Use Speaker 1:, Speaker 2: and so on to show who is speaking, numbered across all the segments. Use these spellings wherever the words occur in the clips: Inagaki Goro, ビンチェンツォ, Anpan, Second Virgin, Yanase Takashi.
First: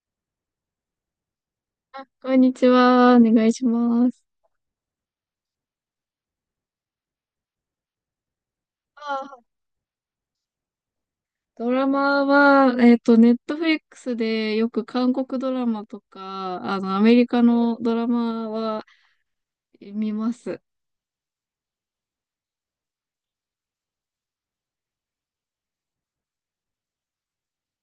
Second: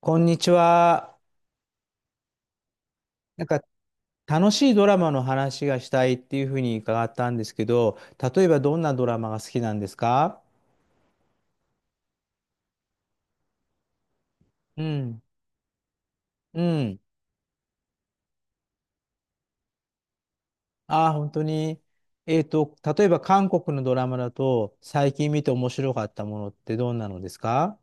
Speaker 1: こんにちは。
Speaker 2: こんにちは。お
Speaker 1: な
Speaker 2: 願
Speaker 1: ん
Speaker 2: い
Speaker 1: か
Speaker 2: します。
Speaker 1: 楽しいドラマの話がしたいっていうふうに伺ったんですけど、例えばどんなド
Speaker 2: あ
Speaker 1: ラマが
Speaker 2: ー
Speaker 1: 好きなんですか？
Speaker 2: ドラマは、ネットフリックスでよ
Speaker 1: う
Speaker 2: く韓
Speaker 1: ん。
Speaker 2: 国ドラマとか、
Speaker 1: うん。
Speaker 2: アメリカのドラマは見ます。
Speaker 1: ああ、本当に。例えば韓国のドラマだと、最近見て面白かったものってどんなのですか？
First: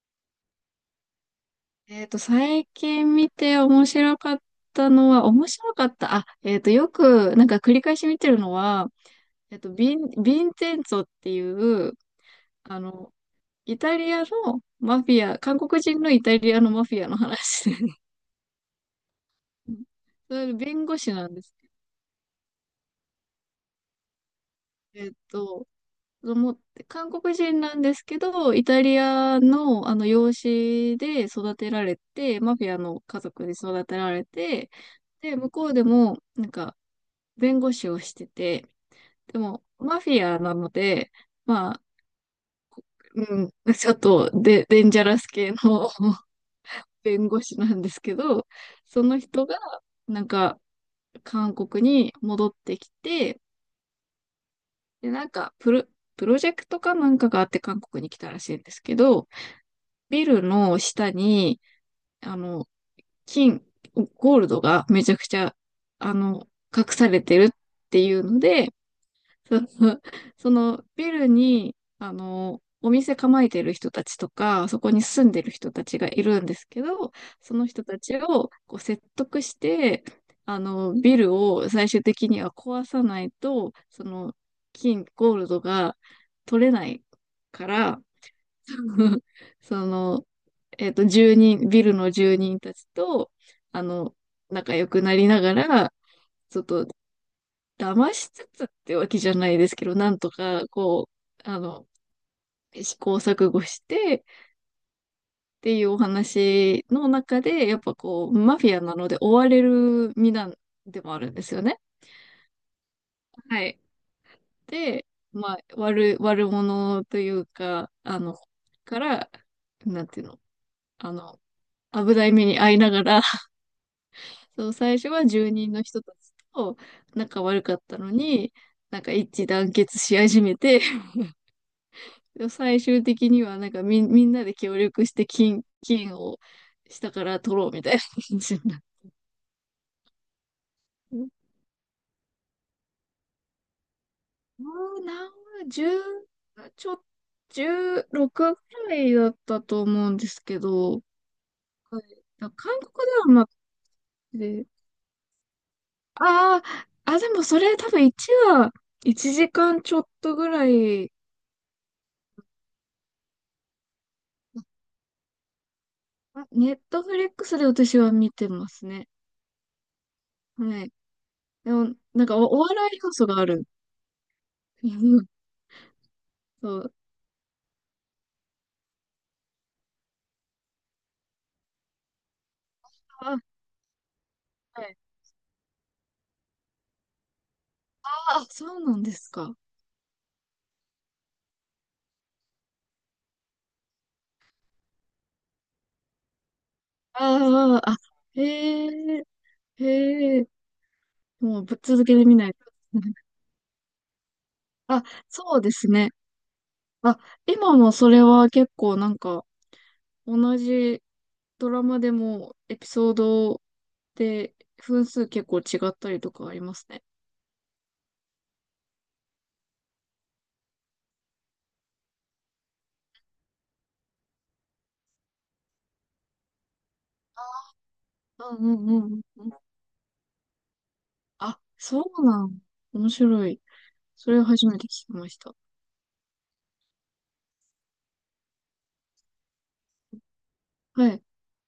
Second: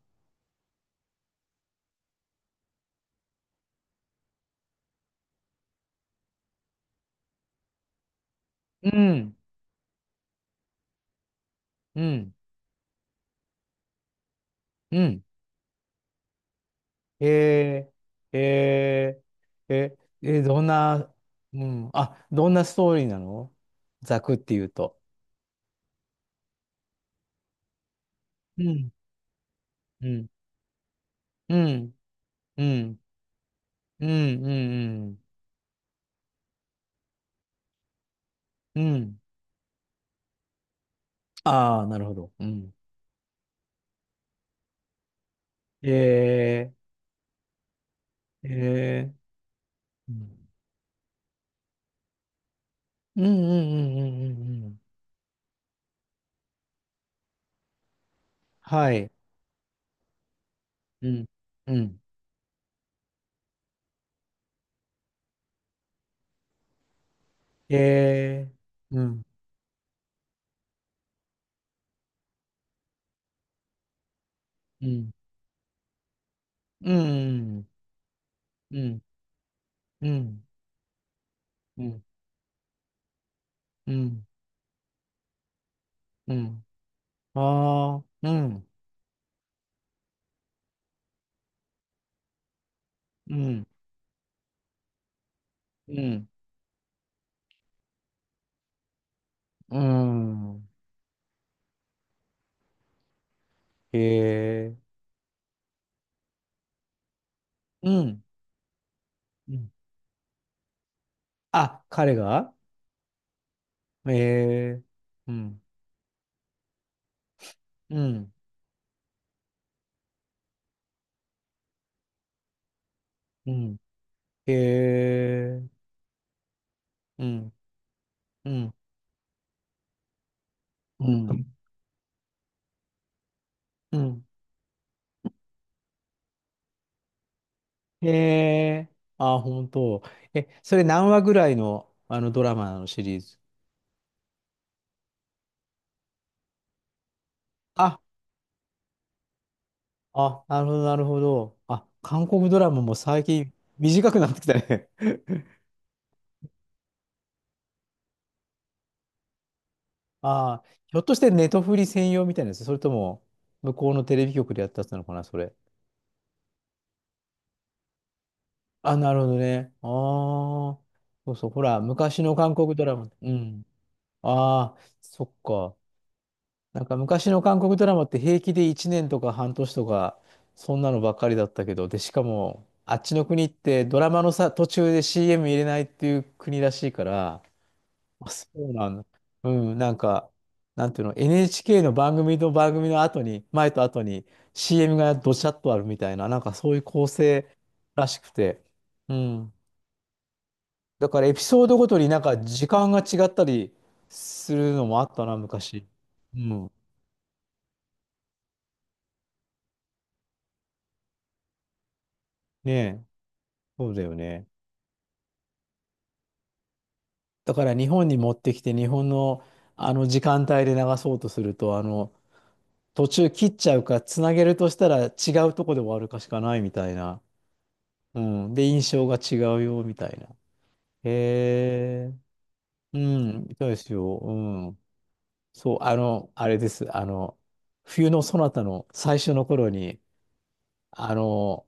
Speaker 2: 最近見て面白かったのは、面白かった。あ、よく、なんか繰り返し見てるの
Speaker 1: う
Speaker 2: は、
Speaker 1: ん。
Speaker 2: ビンチェンツォっていう、
Speaker 1: うん。
Speaker 2: あの、イタリアの
Speaker 1: う
Speaker 2: マフ
Speaker 1: ん。
Speaker 2: ィア、韓国人のイタリアのマフィアの話で
Speaker 1: えー、えー、え、
Speaker 2: それ
Speaker 1: どん
Speaker 2: 弁護
Speaker 1: な、
Speaker 2: 士なんです。
Speaker 1: うん。あ、どんなストーリーなの、ざくっていうと？
Speaker 2: えっと、子供って、韓国人なんですけど、
Speaker 1: う
Speaker 2: イタ
Speaker 1: ん。
Speaker 2: リアの、あ
Speaker 1: う
Speaker 2: の
Speaker 1: ん。
Speaker 2: 養子で育
Speaker 1: う
Speaker 2: てら
Speaker 1: ん。
Speaker 2: れて、マ
Speaker 1: う
Speaker 2: フィア
Speaker 1: ん。
Speaker 2: の家族で育て
Speaker 1: うん、
Speaker 2: られて、
Speaker 1: うん、
Speaker 2: で、向こうでも、なんか、弁護士をしてて、
Speaker 1: うん。うん。
Speaker 2: でも、マフィアなので、ま
Speaker 1: あ
Speaker 2: あ、
Speaker 1: あ、なるほど。うん。
Speaker 2: うん、ちょっとデンジャラス系の
Speaker 1: え
Speaker 2: 弁護士なんですけど、
Speaker 1: ー、
Speaker 2: そ
Speaker 1: え
Speaker 2: の人が、
Speaker 1: ー、う
Speaker 2: なん
Speaker 1: ん、
Speaker 2: か、韓国に戻ってき
Speaker 1: うん、うん、
Speaker 2: て、
Speaker 1: うん、うん。うん
Speaker 2: で、なんか、プロジェクトかなんかがあって韓国に来たらしいんです
Speaker 1: は
Speaker 2: け
Speaker 1: い。
Speaker 2: ど、ビルの
Speaker 1: う
Speaker 2: 下
Speaker 1: ん、
Speaker 2: に、
Speaker 1: うん。
Speaker 2: あの、金、ゴールドがめちゃくちゃ、あの、隠されてるっていうの
Speaker 1: え
Speaker 2: で、
Speaker 1: ー、うん、
Speaker 2: その、そのビルに、お店構えてる人たちとか、そ
Speaker 1: う
Speaker 2: こに
Speaker 1: ん、
Speaker 2: 住んでる人たちがいるんですけ
Speaker 1: う
Speaker 2: ど、そ
Speaker 1: ん、
Speaker 2: の人たちをこう
Speaker 1: うん、
Speaker 2: 説得して、
Speaker 1: うん、
Speaker 2: ビルを
Speaker 1: う
Speaker 2: 最終
Speaker 1: ん、
Speaker 2: 的には壊さないと、
Speaker 1: う
Speaker 2: そ
Speaker 1: ん、
Speaker 2: の、ゴールドが
Speaker 1: うん。
Speaker 2: 取れないか
Speaker 1: あ
Speaker 2: ら、
Speaker 1: あ、うん、
Speaker 2: その、ビルの住人たちと、
Speaker 1: うん、
Speaker 2: あの、仲良くなりなが
Speaker 1: う
Speaker 2: ら、
Speaker 1: ん、
Speaker 2: ちょっと、騙しつつってわけじゃないです
Speaker 1: う
Speaker 2: けど、なんとか、
Speaker 1: ん。
Speaker 2: こう、試行錯誤してっ
Speaker 1: えー、
Speaker 2: ていうお話の中で、やっ
Speaker 1: う
Speaker 2: ぱ
Speaker 1: ん、
Speaker 2: こう、マフィアなので追わ
Speaker 1: う
Speaker 2: れ
Speaker 1: ん。
Speaker 2: る身なんでもあるんですよね。
Speaker 1: あ、彼が
Speaker 2: はい。
Speaker 1: えー、
Speaker 2: で、
Speaker 1: う
Speaker 2: まあ、
Speaker 1: ん、
Speaker 2: 悪者というか、
Speaker 1: うん、
Speaker 2: から、なんていうの、あの、危ない目に遭いながら、
Speaker 1: うん。
Speaker 2: そう、最初は住
Speaker 1: えー、
Speaker 2: 人の人たちと
Speaker 1: う
Speaker 2: 仲
Speaker 1: ん。
Speaker 2: 悪かったの
Speaker 1: う
Speaker 2: に、
Speaker 1: ん。う
Speaker 2: なんか一致団結し始めて、
Speaker 1: う ん。ん
Speaker 2: でも最終的にはなんか
Speaker 1: う
Speaker 2: みん、
Speaker 1: ん。
Speaker 2: みんなで協力して金を下から取ろうみたいな
Speaker 1: へ
Speaker 2: 感じになっ
Speaker 1: え。
Speaker 2: て。
Speaker 1: あ、本当。え、それ何話ぐらいの、あのドラマのシリーズ？
Speaker 2: もう何、十、ちょ、
Speaker 1: あ、
Speaker 2: 十六くぐらいだったと思うんです
Speaker 1: あ、
Speaker 2: け
Speaker 1: なるほど、な
Speaker 2: ど、
Speaker 1: るほど。あ、
Speaker 2: はい
Speaker 1: 韓国
Speaker 2: だ
Speaker 1: ドラ
Speaker 2: 韓
Speaker 1: マ
Speaker 2: 国
Speaker 1: も
Speaker 2: で
Speaker 1: 最
Speaker 2: はな
Speaker 1: 近
Speaker 2: く
Speaker 1: 短くなってきた
Speaker 2: て、
Speaker 1: ね。
Speaker 2: ああ、あ、でもそれ多分1は1時間ちょっとぐ
Speaker 1: ああ、
Speaker 2: ら
Speaker 1: ひょっ
Speaker 2: い
Speaker 1: としてネトフリ専用みたいなやつ、それとも、向こうのテレビ局でやったやつなのかな、それ。
Speaker 2: ネットフリックスで私は見てます
Speaker 1: あ、
Speaker 2: ね。
Speaker 1: なるほどね。ああ、
Speaker 2: はい。
Speaker 1: そうそう。ほ
Speaker 2: で
Speaker 1: ら、
Speaker 2: も、
Speaker 1: 昔
Speaker 2: なん
Speaker 1: の
Speaker 2: かお、
Speaker 1: 韓
Speaker 2: お
Speaker 1: 国ド
Speaker 2: 笑
Speaker 1: ラ
Speaker 2: い
Speaker 1: マ。
Speaker 2: 要素
Speaker 1: う
Speaker 2: がある。
Speaker 1: ん。ああ、
Speaker 2: う
Speaker 1: そ
Speaker 2: ん
Speaker 1: っか。
Speaker 2: そ
Speaker 1: なん
Speaker 2: う。
Speaker 1: か昔の韓国ドラマって平気で1年とか半年とか、そんなのばっかりだったけど、で、しかも、あっちの
Speaker 2: あ、
Speaker 1: 国ってドラマのさ、途
Speaker 2: は
Speaker 1: 中
Speaker 2: い。
Speaker 1: で CM 入れないっていう国らしいから、あ、
Speaker 2: あ、
Speaker 1: そ
Speaker 2: そ
Speaker 1: う
Speaker 2: う
Speaker 1: な
Speaker 2: な
Speaker 1: ん
Speaker 2: ん
Speaker 1: だ。
Speaker 2: です
Speaker 1: う
Speaker 2: か。
Speaker 1: ん、なんか、なんていうの、NHK の番組と番組の後に、前と後に CM がどちゃっとあるみたいな、なんかそういう構成
Speaker 2: ああ、あ、
Speaker 1: らしくて、
Speaker 2: へ
Speaker 1: う
Speaker 2: え、
Speaker 1: ん。
Speaker 2: へえ、
Speaker 1: だからエピ
Speaker 2: も
Speaker 1: ソ
Speaker 2: う
Speaker 1: ー
Speaker 2: ぶ
Speaker 1: ド
Speaker 2: っ
Speaker 1: ごと
Speaker 2: 続
Speaker 1: に
Speaker 2: け
Speaker 1: なん
Speaker 2: で
Speaker 1: か
Speaker 2: 見ない
Speaker 1: 時
Speaker 2: と。
Speaker 1: 間が 違ったりするのも
Speaker 2: あ、
Speaker 1: あったな、
Speaker 2: そうで
Speaker 1: 昔。
Speaker 2: すね。
Speaker 1: うん。
Speaker 2: あ、今もそれは結構なんか、同じドラマでも
Speaker 1: ね
Speaker 2: エピ
Speaker 1: え、
Speaker 2: ソード
Speaker 1: そうだよね。
Speaker 2: で分数結構違ったりとかありますね。
Speaker 1: だから日本に持ってきて日本のあの時間帯で流そうとすると途中切っちゃうかつなげるとしたら違うとこで終わるかしかないみたいな、う
Speaker 2: う
Speaker 1: ん、
Speaker 2: ん
Speaker 1: で
Speaker 2: う
Speaker 1: 印
Speaker 2: ん
Speaker 1: 象
Speaker 2: う
Speaker 1: が
Speaker 2: ん
Speaker 1: 違
Speaker 2: うん。
Speaker 1: うよみたいな。
Speaker 2: あ、
Speaker 1: へ
Speaker 2: そ
Speaker 1: え。
Speaker 2: うなん。
Speaker 1: う
Speaker 2: 面白
Speaker 1: ん
Speaker 2: い。
Speaker 1: そうですよ、
Speaker 2: そ
Speaker 1: う
Speaker 2: れを初め
Speaker 1: ん、
Speaker 2: て聞きました。
Speaker 1: そうあのあれです冬のそなたの最初の頃に
Speaker 2: は
Speaker 1: あ
Speaker 2: い。
Speaker 1: の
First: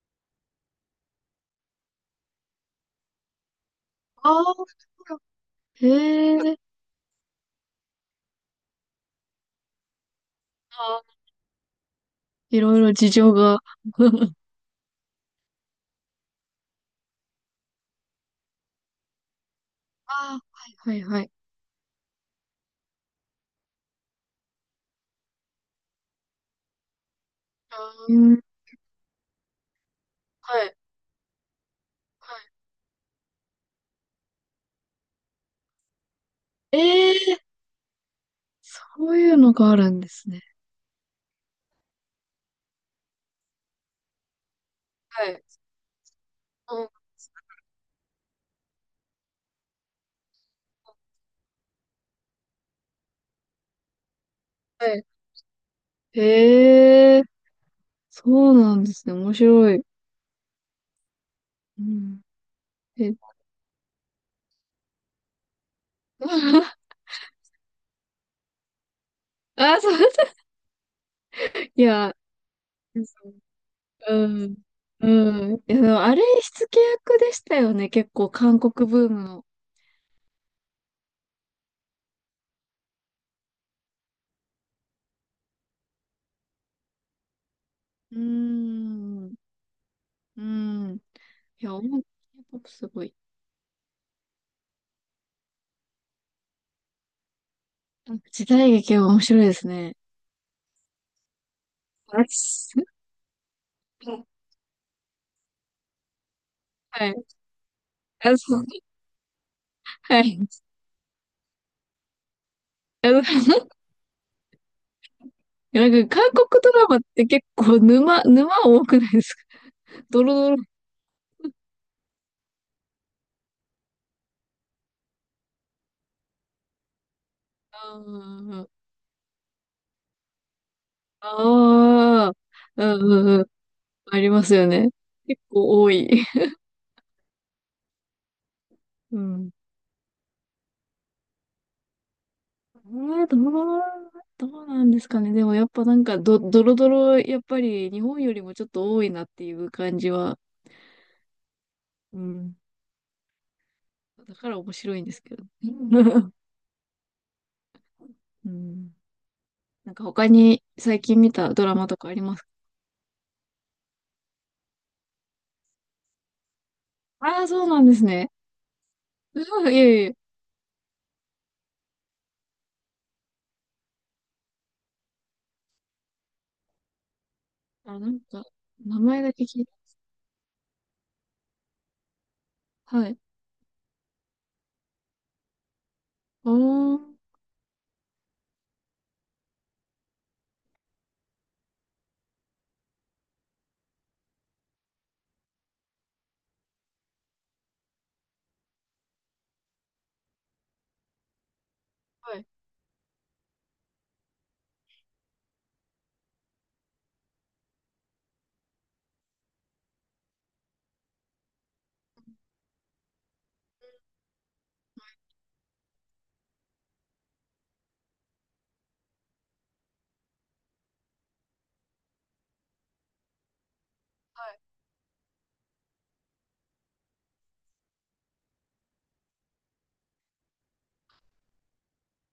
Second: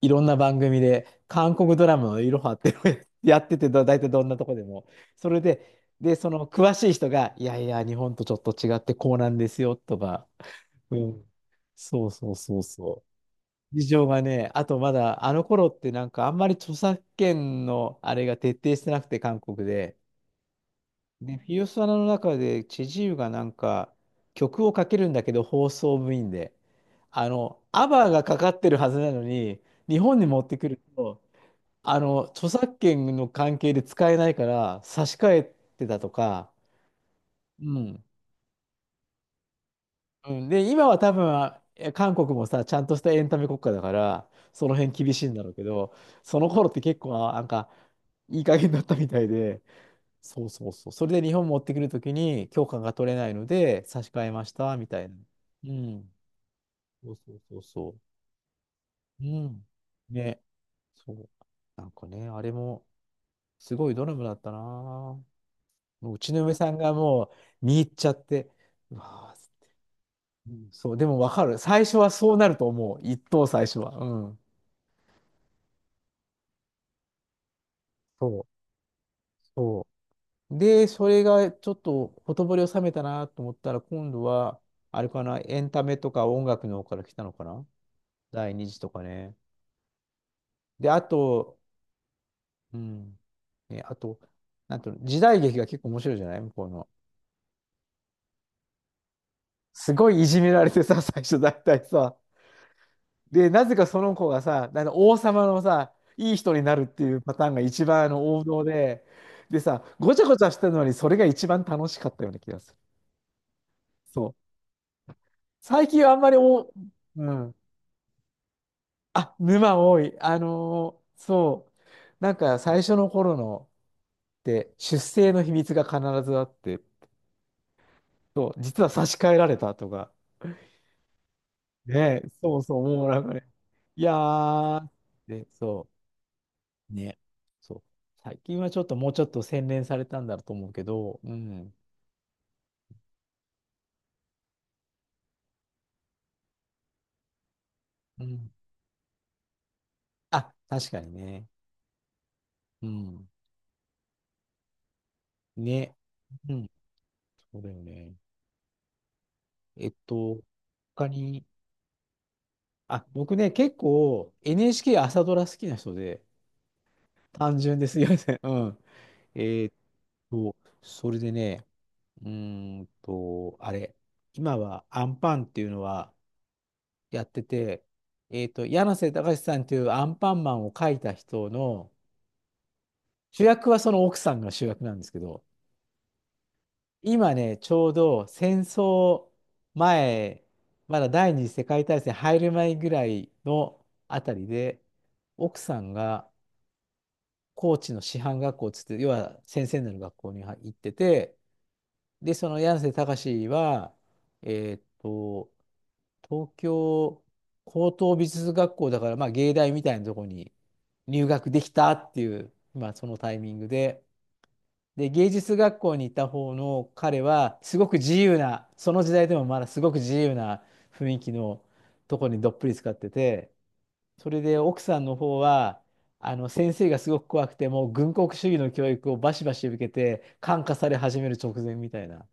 Speaker 1: いろんな番組で、韓国ドラマのいろはっていうのを やってて、だ大体どん
Speaker 2: あ
Speaker 1: なと
Speaker 2: あ、
Speaker 1: こでも。それで、
Speaker 2: へ
Speaker 1: で、その
Speaker 2: え、
Speaker 1: 詳しい人が、いやいや、日本とちょっと違ってこうなんですよ、とか。
Speaker 2: あ
Speaker 1: う
Speaker 2: ー
Speaker 1: ん。そうそうそ
Speaker 2: い
Speaker 1: う
Speaker 2: ろいろ
Speaker 1: そ
Speaker 2: 事情が。
Speaker 1: う。事情が ね、あとまだ、あの頃ってなんかあんまり著作権のあれが徹底してなくて、韓国で。
Speaker 2: あー、はい。はいはい。
Speaker 1: で、フィオスワナの中で、チェジウがなんか、曲をかけるんだけど、放送部員で。あの、アバー
Speaker 2: うう
Speaker 1: がか
Speaker 2: ん、
Speaker 1: かってるはずなのに、日本に持って
Speaker 2: は
Speaker 1: く
Speaker 2: い。
Speaker 1: ると、あの、
Speaker 2: は
Speaker 1: 著作権の関係で使えないから差し替えてたとか、
Speaker 2: い。ええ、
Speaker 1: うん。
Speaker 2: そういうのがあるんです
Speaker 1: う
Speaker 2: ね。
Speaker 1: ん、で、今は多分、あえ韓国もさ、ちゃんとしたエンタメ国家だから、その辺厳しい
Speaker 2: は
Speaker 1: んだ
Speaker 2: い。
Speaker 1: ろうけど、その頃っ
Speaker 2: う
Speaker 1: て
Speaker 2: ん、
Speaker 1: 結構、あなんか、いい加減だったみたいで、そうそうそう。それで日本持ってくるときに許可が取れないので、差し替えました、
Speaker 2: は
Speaker 1: みた
Speaker 2: い。
Speaker 1: いな。うん。そ
Speaker 2: へ
Speaker 1: う
Speaker 2: え、
Speaker 1: そうそうそ
Speaker 2: そうなんですね。
Speaker 1: う。
Speaker 2: 面
Speaker 1: うん。
Speaker 2: 白い。
Speaker 1: ね。そう。
Speaker 2: う
Speaker 1: なんか
Speaker 2: ん。
Speaker 1: ね、あれも、
Speaker 2: え、
Speaker 1: すごいドラマだったな。もううちの嫁さんが もう見入っちゃって、うわあ、
Speaker 2: あ、そうそう。
Speaker 1: うんそう、でもわかる。
Speaker 2: い
Speaker 1: 最初は
Speaker 2: や、
Speaker 1: そうなると思う。一等最初は。う
Speaker 2: う
Speaker 1: ん。
Speaker 2: ん。うん。いや、でもあれ、火付け役でしたよね。結構、
Speaker 1: そう、
Speaker 2: 韓国ブームの。
Speaker 1: そうで、それがちょっとほとぼりを冷めたなと思ったら、今度は、あれかな、エンタメとか音楽の方から来たのかな、
Speaker 2: うー
Speaker 1: 第二次とか
Speaker 2: ん。
Speaker 1: ね。
Speaker 2: う
Speaker 1: で、
Speaker 2: ん。い
Speaker 1: あと、
Speaker 2: や、音楽、k ポップ
Speaker 1: う
Speaker 2: すごい。
Speaker 1: ん。ね、あと、なんと、時代劇が結構面白いじゃない向こうの。
Speaker 2: なんか時代劇は面白いです
Speaker 1: す
Speaker 2: ね。
Speaker 1: ごいいじめられてさ、最初大体さ、
Speaker 2: あす、
Speaker 1: で、なぜかその子がさ、あの王様のさ、いい人になるって
Speaker 2: は
Speaker 1: い
Speaker 2: い。
Speaker 1: うパターンが一番
Speaker 2: あ、
Speaker 1: 王
Speaker 2: そ
Speaker 1: 道
Speaker 2: う。
Speaker 1: で、でさ、ごち
Speaker 2: は
Speaker 1: ゃごち
Speaker 2: い。
Speaker 1: ゃしてるのにそれが一番楽しかったような気がする。
Speaker 2: あの、
Speaker 1: そう。最
Speaker 2: な
Speaker 1: 近
Speaker 2: ん
Speaker 1: はあ
Speaker 2: か
Speaker 1: んま
Speaker 2: 韓
Speaker 1: り
Speaker 2: 国
Speaker 1: お、
Speaker 2: ドラマって
Speaker 1: う
Speaker 2: 結
Speaker 1: ん。
Speaker 2: 構沼多くないで
Speaker 1: あ、
Speaker 2: すか？
Speaker 1: 沼多い。
Speaker 2: ドロドロ。
Speaker 1: そう。なんか最初の頃のって出生の秘密が必ずあって、そう、
Speaker 2: あ
Speaker 1: 実は差し替えられたとか、
Speaker 2: あ、
Speaker 1: ねえ、
Speaker 2: ああ、
Speaker 1: そうそう、
Speaker 2: う
Speaker 1: もう
Speaker 2: ん
Speaker 1: な
Speaker 2: う
Speaker 1: んか
Speaker 2: んうん。
Speaker 1: ね、いや
Speaker 2: ありますよ
Speaker 1: ー、
Speaker 2: ね。結
Speaker 1: で、
Speaker 2: 構
Speaker 1: そ
Speaker 2: 多
Speaker 1: う。
Speaker 2: い。
Speaker 1: ね。そう。最近はちょっともう
Speaker 2: う
Speaker 1: ちょっと
Speaker 2: ん。
Speaker 1: 洗練されたんだと思うけど、うん。
Speaker 2: えー、どう、どうなんですかね。でもやっぱなんかドロドロ、やっぱり日本
Speaker 1: う
Speaker 2: より
Speaker 1: ん。
Speaker 2: もちょっと多いなっていう感じは。
Speaker 1: あ、確かにね。
Speaker 2: うん。
Speaker 1: うん。
Speaker 2: だから面白いんですけど。
Speaker 1: ね。うん。そうだよね。
Speaker 2: うん。
Speaker 1: え
Speaker 2: な
Speaker 1: っ
Speaker 2: んか他
Speaker 1: と、
Speaker 2: に最
Speaker 1: 他
Speaker 2: 近見
Speaker 1: に、
Speaker 2: たドラマとかありますか？
Speaker 1: あ、僕ね、結構 NHK 朝ドラ好きな人で、
Speaker 2: ああー、
Speaker 1: 単
Speaker 2: そう
Speaker 1: 純
Speaker 2: な
Speaker 1: で
Speaker 2: んで
Speaker 1: す
Speaker 2: す
Speaker 1: いま
Speaker 2: ね。
Speaker 1: せん。うん。え
Speaker 2: う
Speaker 1: ー
Speaker 2: わ、
Speaker 1: っ
Speaker 2: いえいえ。
Speaker 1: と、それでね、あれ、今はアンパンっていうのはやってて、
Speaker 2: あ、なんか、
Speaker 1: 柳
Speaker 2: 名
Speaker 1: 瀬
Speaker 2: 前だ
Speaker 1: 隆
Speaker 2: け
Speaker 1: さ
Speaker 2: 聞
Speaker 1: んっ
Speaker 2: いた。
Speaker 1: ていうアンパンマンを描いた人の、
Speaker 2: はい。
Speaker 1: 主役はその奥さんが主役なんですけど、
Speaker 2: おー。
Speaker 1: 今ね、ちょうど戦争前、まだ第二次世界大戦入る前ぐらいのあたりで、奥さんが高知の師範学校つって、要は先生になる学校に行ってて、で、
Speaker 2: はい。
Speaker 1: その柳瀬隆は、えーっと、東京高等美術学校だから、まあ、芸大みたいなところに入学できたっていう、まあ、そのタイミングで、で、芸術学校にいた方の彼は、すごく自由な、その時代でもまだすごく自由な雰囲気のとこにどっぷり使ってて、それ
Speaker 2: は
Speaker 1: で
Speaker 2: い。
Speaker 1: 奥さんの方は、あの先生がすごく怖くて、もう軍国主義の教育をバシバシ受けて、感化され始める直前みたいな。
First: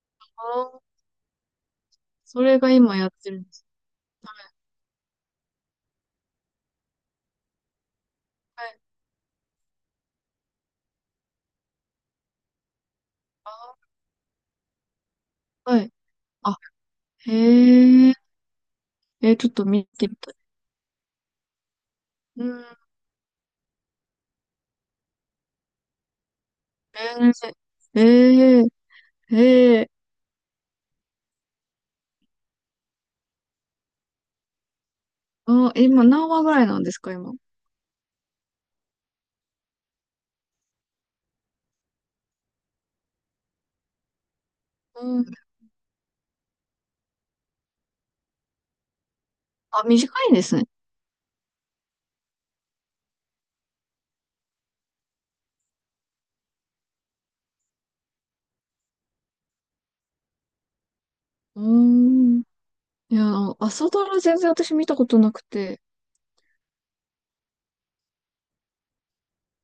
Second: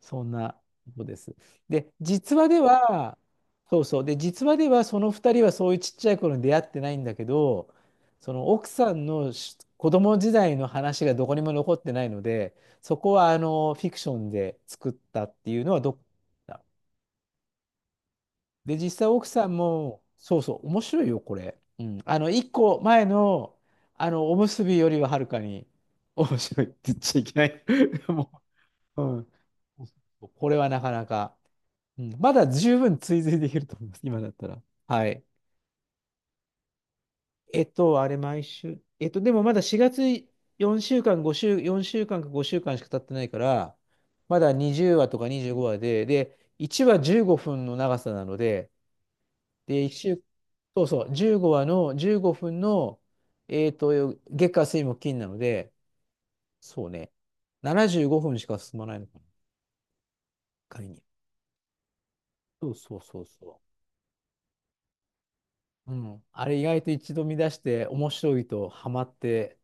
Speaker 1: そん
Speaker 2: あ
Speaker 1: な
Speaker 2: ー
Speaker 1: ことです。で、実
Speaker 2: そ
Speaker 1: 話で
Speaker 2: れが今やっ
Speaker 1: は、
Speaker 2: てるんです。
Speaker 1: そうそう。で、実話ではその2人はそういうちっちゃい頃に出会ってないんだけど、その
Speaker 2: は
Speaker 1: 奥
Speaker 2: い。
Speaker 1: さんのし子供時代の話がどこにも残ってないので、そこはあのフ
Speaker 2: あ
Speaker 1: ィクションで作ったっていうのは
Speaker 2: は
Speaker 1: ど
Speaker 2: い。
Speaker 1: っ
Speaker 2: あ、
Speaker 1: か。
Speaker 2: へえ。
Speaker 1: で、実際奥
Speaker 2: えー、
Speaker 1: さ
Speaker 2: ちょっ
Speaker 1: ん
Speaker 2: と見
Speaker 1: も、
Speaker 2: てみたい。
Speaker 1: そうそう、面白いよ、これ。うん。あの、
Speaker 2: う
Speaker 1: 1
Speaker 2: ん。
Speaker 1: 個前の、あの、おむすびよりははるかに面白いって言っちゃい
Speaker 2: え
Speaker 1: けない。
Speaker 2: ー、
Speaker 1: も
Speaker 2: え
Speaker 1: う、うん。
Speaker 2: ー、ええー、
Speaker 1: これはなかなか。うん、まだ十分追随できると思います、今だったら。はい。
Speaker 2: あー。今何話ぐらいなんですか、今？
Speaker 1: えっと、あれ、毎週。えっと、でもまだ4月4週間、5週、4週間か5週間しゅうかんしか経ってないから、まだ20話と
Speaker 2: うん。
Speaker 1: か25話で、で、1話15分の長さなので、
Speaker 2: あ、
Speaker 1: で、1
Speaker 2: 短
Speaker 1: 週、
Speaker 2: いんですね。
Speaker 1: そうそう、15話の15分の、月火水木金なので、そうね、75分しか進まないのかな、仮に。
Speaker 2: うーん。
Speaker 1: そうそう
Speaker 2: い
Speaker 1: そ
Speaker 2: や、
Speaker 1: う
Speaker 2: あの
Speaker 1: そ
Speaker 2: 朝ドラ全然私見たことなくて。
Speaker 1: う。うん、あれ意外と一度見出して面白いとハマって、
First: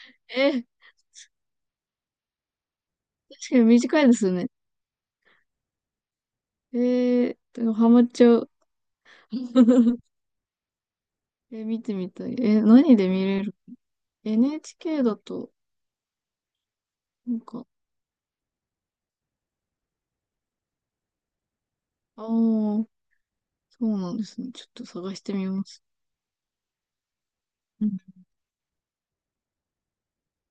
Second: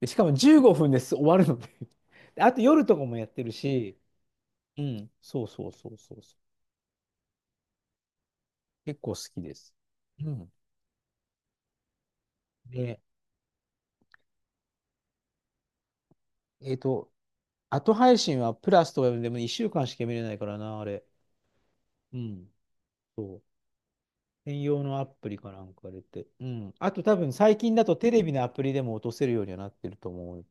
Speaker 1: で、しかも
Speaker 2: え
Speaker 1: 15
Speaker 2: ー、
Speaker 1: 分です終わるので であと夜とかもやってる
Speaker 2: 確かに
Speaker 1: し、
Speaker 2: 短いですよね。
Speaker 1: うん、そうそうそうそうそう。
Speaker 2: えー、でもハマっちゃう。
Speaker 1: 結構好きです。うん。
Speaker 2: え、見てみたい。え、何
Speaker 1: で、
Speaker 2: で見れる？ NHK だと、
Speaker 1: えっと、
Speaker 2: なんか、
Speaker 1: 後配信はプラスとかでも1週間しか見れないからな、あれ。う
Speaker 2: ああ、
Speaker 1: ん。
Speaker 2: そ
Speaker 1: そう。
Speaker 2: うなんですね。
Speaker 1: 専
Speaker 2: ちょっ
Speaker 1: 用
Speaker 2: と
Speaker 1: のア
Speaker 2: 探し
Speaker 1: プ
Speaker 2: て
Speaker 1: リ
Speaker 2: み
Speaker 1: かな
Speaker 2: ま
Speaker 1: ん
Speaker 2: す。
Speaker 1: か入れて。うん。あと多分最近だ
Speaker 2: う
Speaker 1: と
Speaker 2: ん、
Speaker 1: テレビのアプリでも落とせるようにはなってると思う。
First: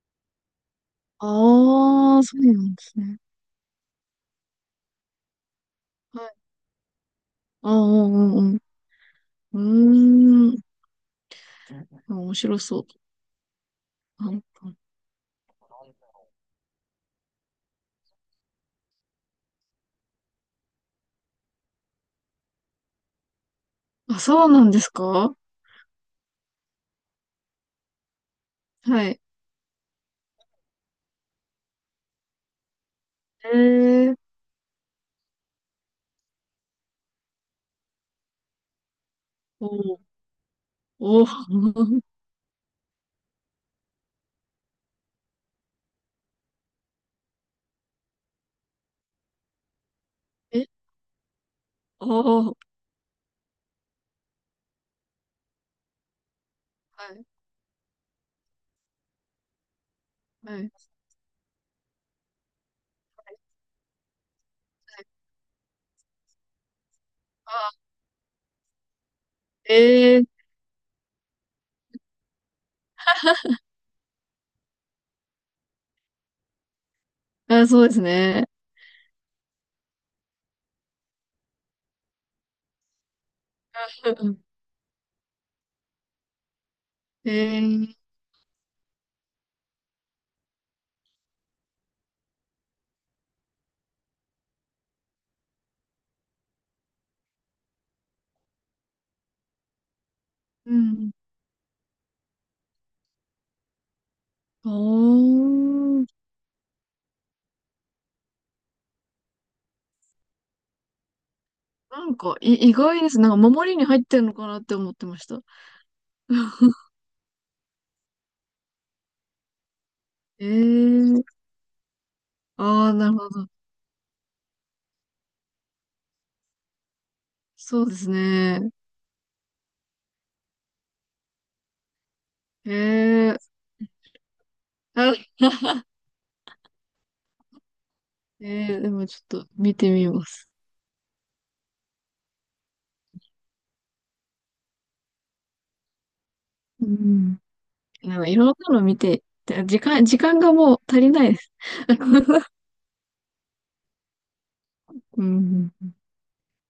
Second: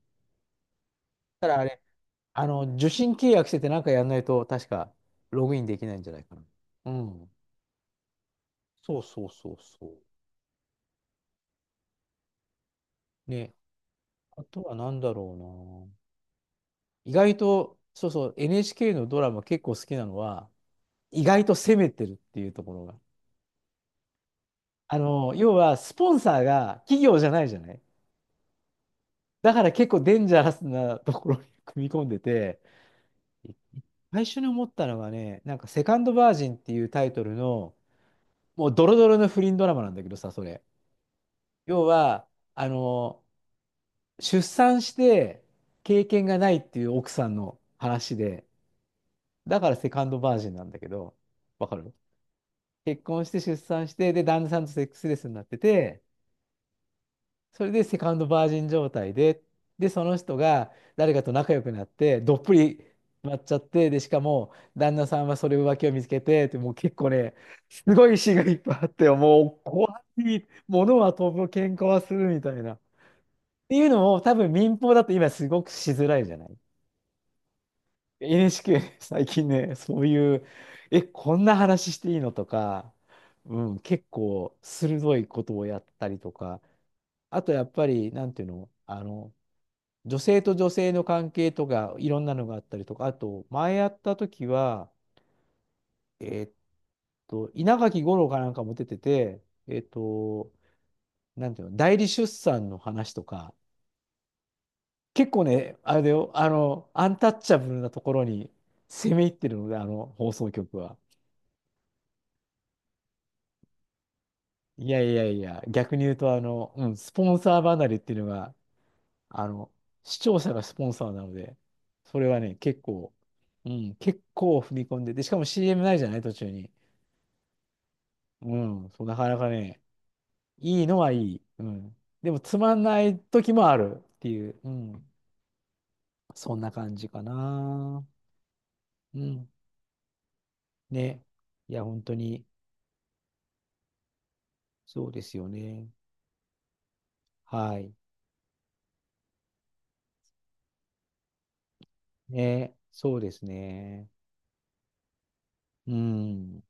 Speaker 1: ただあれ、
Speaker 2: ああ、そう
Speaker 1: あ
Speaker 2: な
Speaker 1: の、
Speaker 2: んで
Speaker 1: 受
Speaker 2: す
Speaker 1: 信
Speaker 2: ね。
Speaker 1: 契約しててなんかやんないと確かログインできないんじゃない
Speaker 2: は
Speaker 1: か
Speaker 2: い。
Speaker 1: な。うん。
Speaker 2: ああ、うんうん
Speaker 1: そうそうそう
Speaker 2: う
Speaker 1: そう。
Speaker 2: ん。うーん。あ、面白そう。
Speaker 1: ね。
Speaker 2: あ、
Speaker 1: あとは何だろうな。意外と、そうそう、NHK のドラマ結構好きなのは、意外と攻めてるっていうところが。
Speaker 2: あそうなんです
Speaker 1: あの、
Speaker 2: か？
Speaker 1: 要は、スポンサーが企業じゃないじゃない。
Speaker 2: はい。
Speaker 1: だから結構デンジャラスなところに組み込んでて、
Speaker 2: えー、
Speaker 1: 最初に思ったのがね、なんか、セカンドバージンっていうタイトルの、もうドロドロの不倫ドラマなん
Speaker 2: おー
Speaker 1: だけどさ、それ。
Speaker 2: お
Speaker 1: 要
Speaker 2: ー。
Speaker 1: は、あの、出産して経験がないっていう奥さんの話で、だからセカン ドバージンな
Speaker 2: え、
Speaker 1: んだけど、わかる？
Speaker 2: ああ、は
Speaker 1: 結婚して出産して、で、旦那さんとセックスレスになってて、
Speaker 2: い。
Speaker 1: それでセカンドバージン状態で、で、その人
Speaker 2: はい、
Speaker 1: が誰かと仲良くなって、どっぷりなっちゃって、で、しかも、旦那さんはそれ浮気を見つけて、ってもう結構ね、す
Speaker 2: あ、
Speaker 1: ごい詩がいっぱいあって、もう怖
Speaker 2: ええ、
Speaker 1: い、物は飛ぶ、喧嘩はするみたいな。っていうのを多分民放だと今すごくしづらいじゃない。
Speaker 2: あ、そうですね。
Speaker 1: NHK ね最近ね、そういう、え、こんな話していいのとか、うん、結
Speaker 2: うん、
Speaker 1: 構鋭いことをやったりとか、あとやっぱ
Speaker 2: え
Speaker 1: り、
Speaker 2: え、
Speaker 1: なんていうの、あの、女性と女性の関係とか、いろんなのがあったりとか、あと、前やった時は、えーっ稲垣吾郎かなんかも出てて、えーっと、
Speaker 2: うん。
Speaker 1: なんていうの、代理出産の話とか、
Speaker 2: お
Speaker 1: 結構ね、あれ
Speaker 2: ー。
Speaker 1: だよ、あの、アンタッチャブルなところに攻め入ってるので、あの放送局は。
Speaker 2: なんか、意外です。なんか、守りに入ってるのかなって
Speaker 1: い
Speaker 2: 思っ
Speaker 1: や
Speaker 2: て
Speaker 1: い
Speaker 2: ま
Speaker 1: や
Speaker 2: し
Speaker 1: い
Speaker 2: た。
Speaker 1: や、逆に言うと、あの、うん、スポンサー離れっていうのが、あの、視聴
Speaker 2: え
Speaker 1: 者がスポンサーな
Speaker 2: え、
Speaker 1: ので、それはね、結
Speaker 2: ああー、な
Speaker 1: 構、
Speaker 2: るほど。
Speaker 1: うん、結構踏み込んで、で、しかも CM ないじゃない、途中に。
Speaker 2: そうです
Speaker 1: う
Speaker 2: ね。
Speaker 1: ん、そう、なかなかね、いいのはいい。うん。でも、つまんない
Speaker 2: え
Speaker 1: 時
Speaker 2: え、
Speaker 1: もあるっていう、うん、
Speaker 2: あ、
Speaker 1: そんな感じかな。
Speaker 2: ええ、でもち
Speaker 1: う
Speaker 2: ょっと
Speaker 1: ん、
Speaker 2: 見てみます。
Speaker 1: ね。いや、本当に、そうですよね。
Speaker 2: うん。
Speaker 1: はい。
Speaker 2: なんか、いろんなの見て、で時間がもう足りないです。
Speaker 1: ね、そうですね。
Speaker 2: うん。
Speaker 1: うん。